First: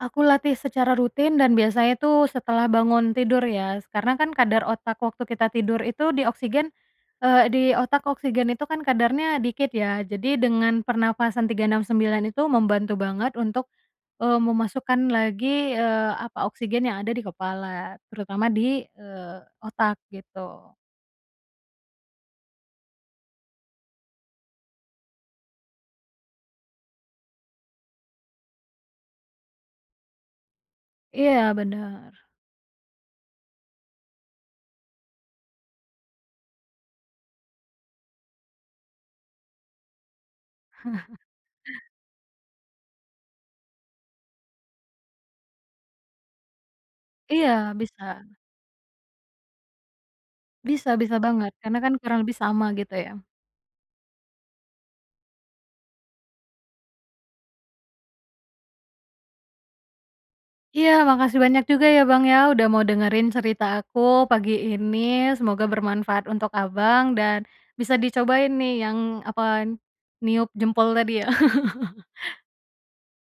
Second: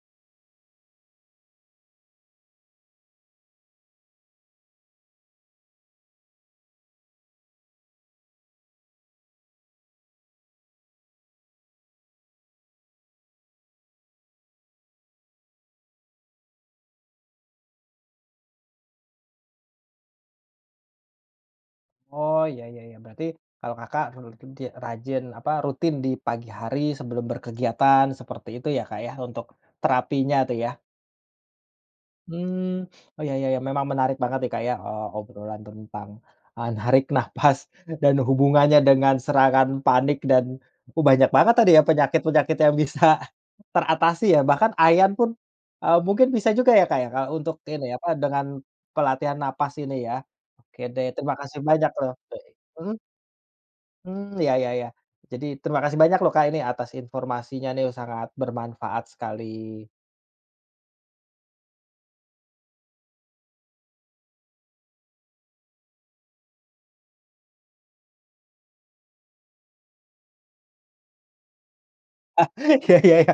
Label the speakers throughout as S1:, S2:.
S1: Aku latih secara rutin dan biasanya tuh setelah bangun tidur ya, karena kan kadar otak waktu kita tidur itu di oksigen, eee, di otak oksigen itu kan kadarnya dikit, ya. Jadi dengan pernafasan 3-6-9 itu membantu banget untuk, eee, memasukkan lagi, eee, apa, oksigen yang ada di kepala, terutama di, eee, otak, gitu.
S2: Oh, iya iya iya, berarti kalau Kakak rutin ti rajin, apa, rutin di pagi hari sebelum berkegiatan seperti itu ya, Kak, ya, untuk terapinya tuh, ya?
S1: Iya, bener.
S2: Hmm, oh iya iya. Memang menarik banget nih, Kak ya, eee, obrolan tentang, ah, narik nafas dan hubungannya dengan serangan panik dan oh banyak banget tadi ya, penyakit-penyakit yang bisa teratasi, ya. Bahkan ayan pun, eee, mungkin bisa juga ya, Kak, ya, kayak
S1: Iya,
S2: untuk ini,
S1: bisa.
S2: apa, dengan pelatihan nafas ini, ya. Oke
S1: Bisa,
S2: deh,
S1: bisa
S2: terima
S1: banget,
S2: kasih
S1: karena
S2: banyak,
S1: kan
S2: loh
S1: kurang lebih
S2: eee,
S1: sama, gitu,
S2: mhm?
S1: ya.
S2: Hmm, iya iya iya, jadi terima kasih banyak loh, Kak, ini atas informasinya, nih. Sangat bermanfaat sekali.
S1: Iya, makasih banyak juga ya, Bang, ya. Udah mau dengerin cerita aku pagi ini. Semoga bermanfaat untuk Abang dan bisa dicobain nih yang, apa, niup jempol tadi, ya.
S2: Ah, iya iya iya.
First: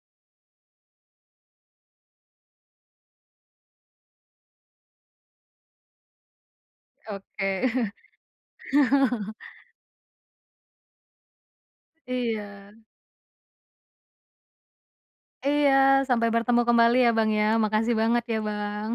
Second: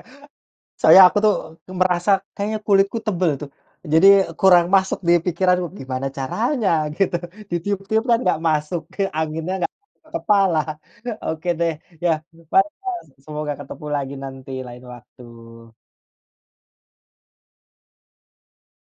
S2: Soalnya aku tuh merasa kayaknya kulitku tebel tuh, jadi kurang masuk di pikiran gimana caranya, gitu.
S1: Oke.
S2: Ditiup-tiup kan enggak masuk, ke anginnya enggak kepala. Oke, deh, ya.
S1: Iya.
S2: [unintelligible] Semoga ketemu lagi nanti lain
S1: Iya,
S2: waktu.
S1: sampai bertemu kembali ya, Bang, ya. Makasih banget ya, Bang.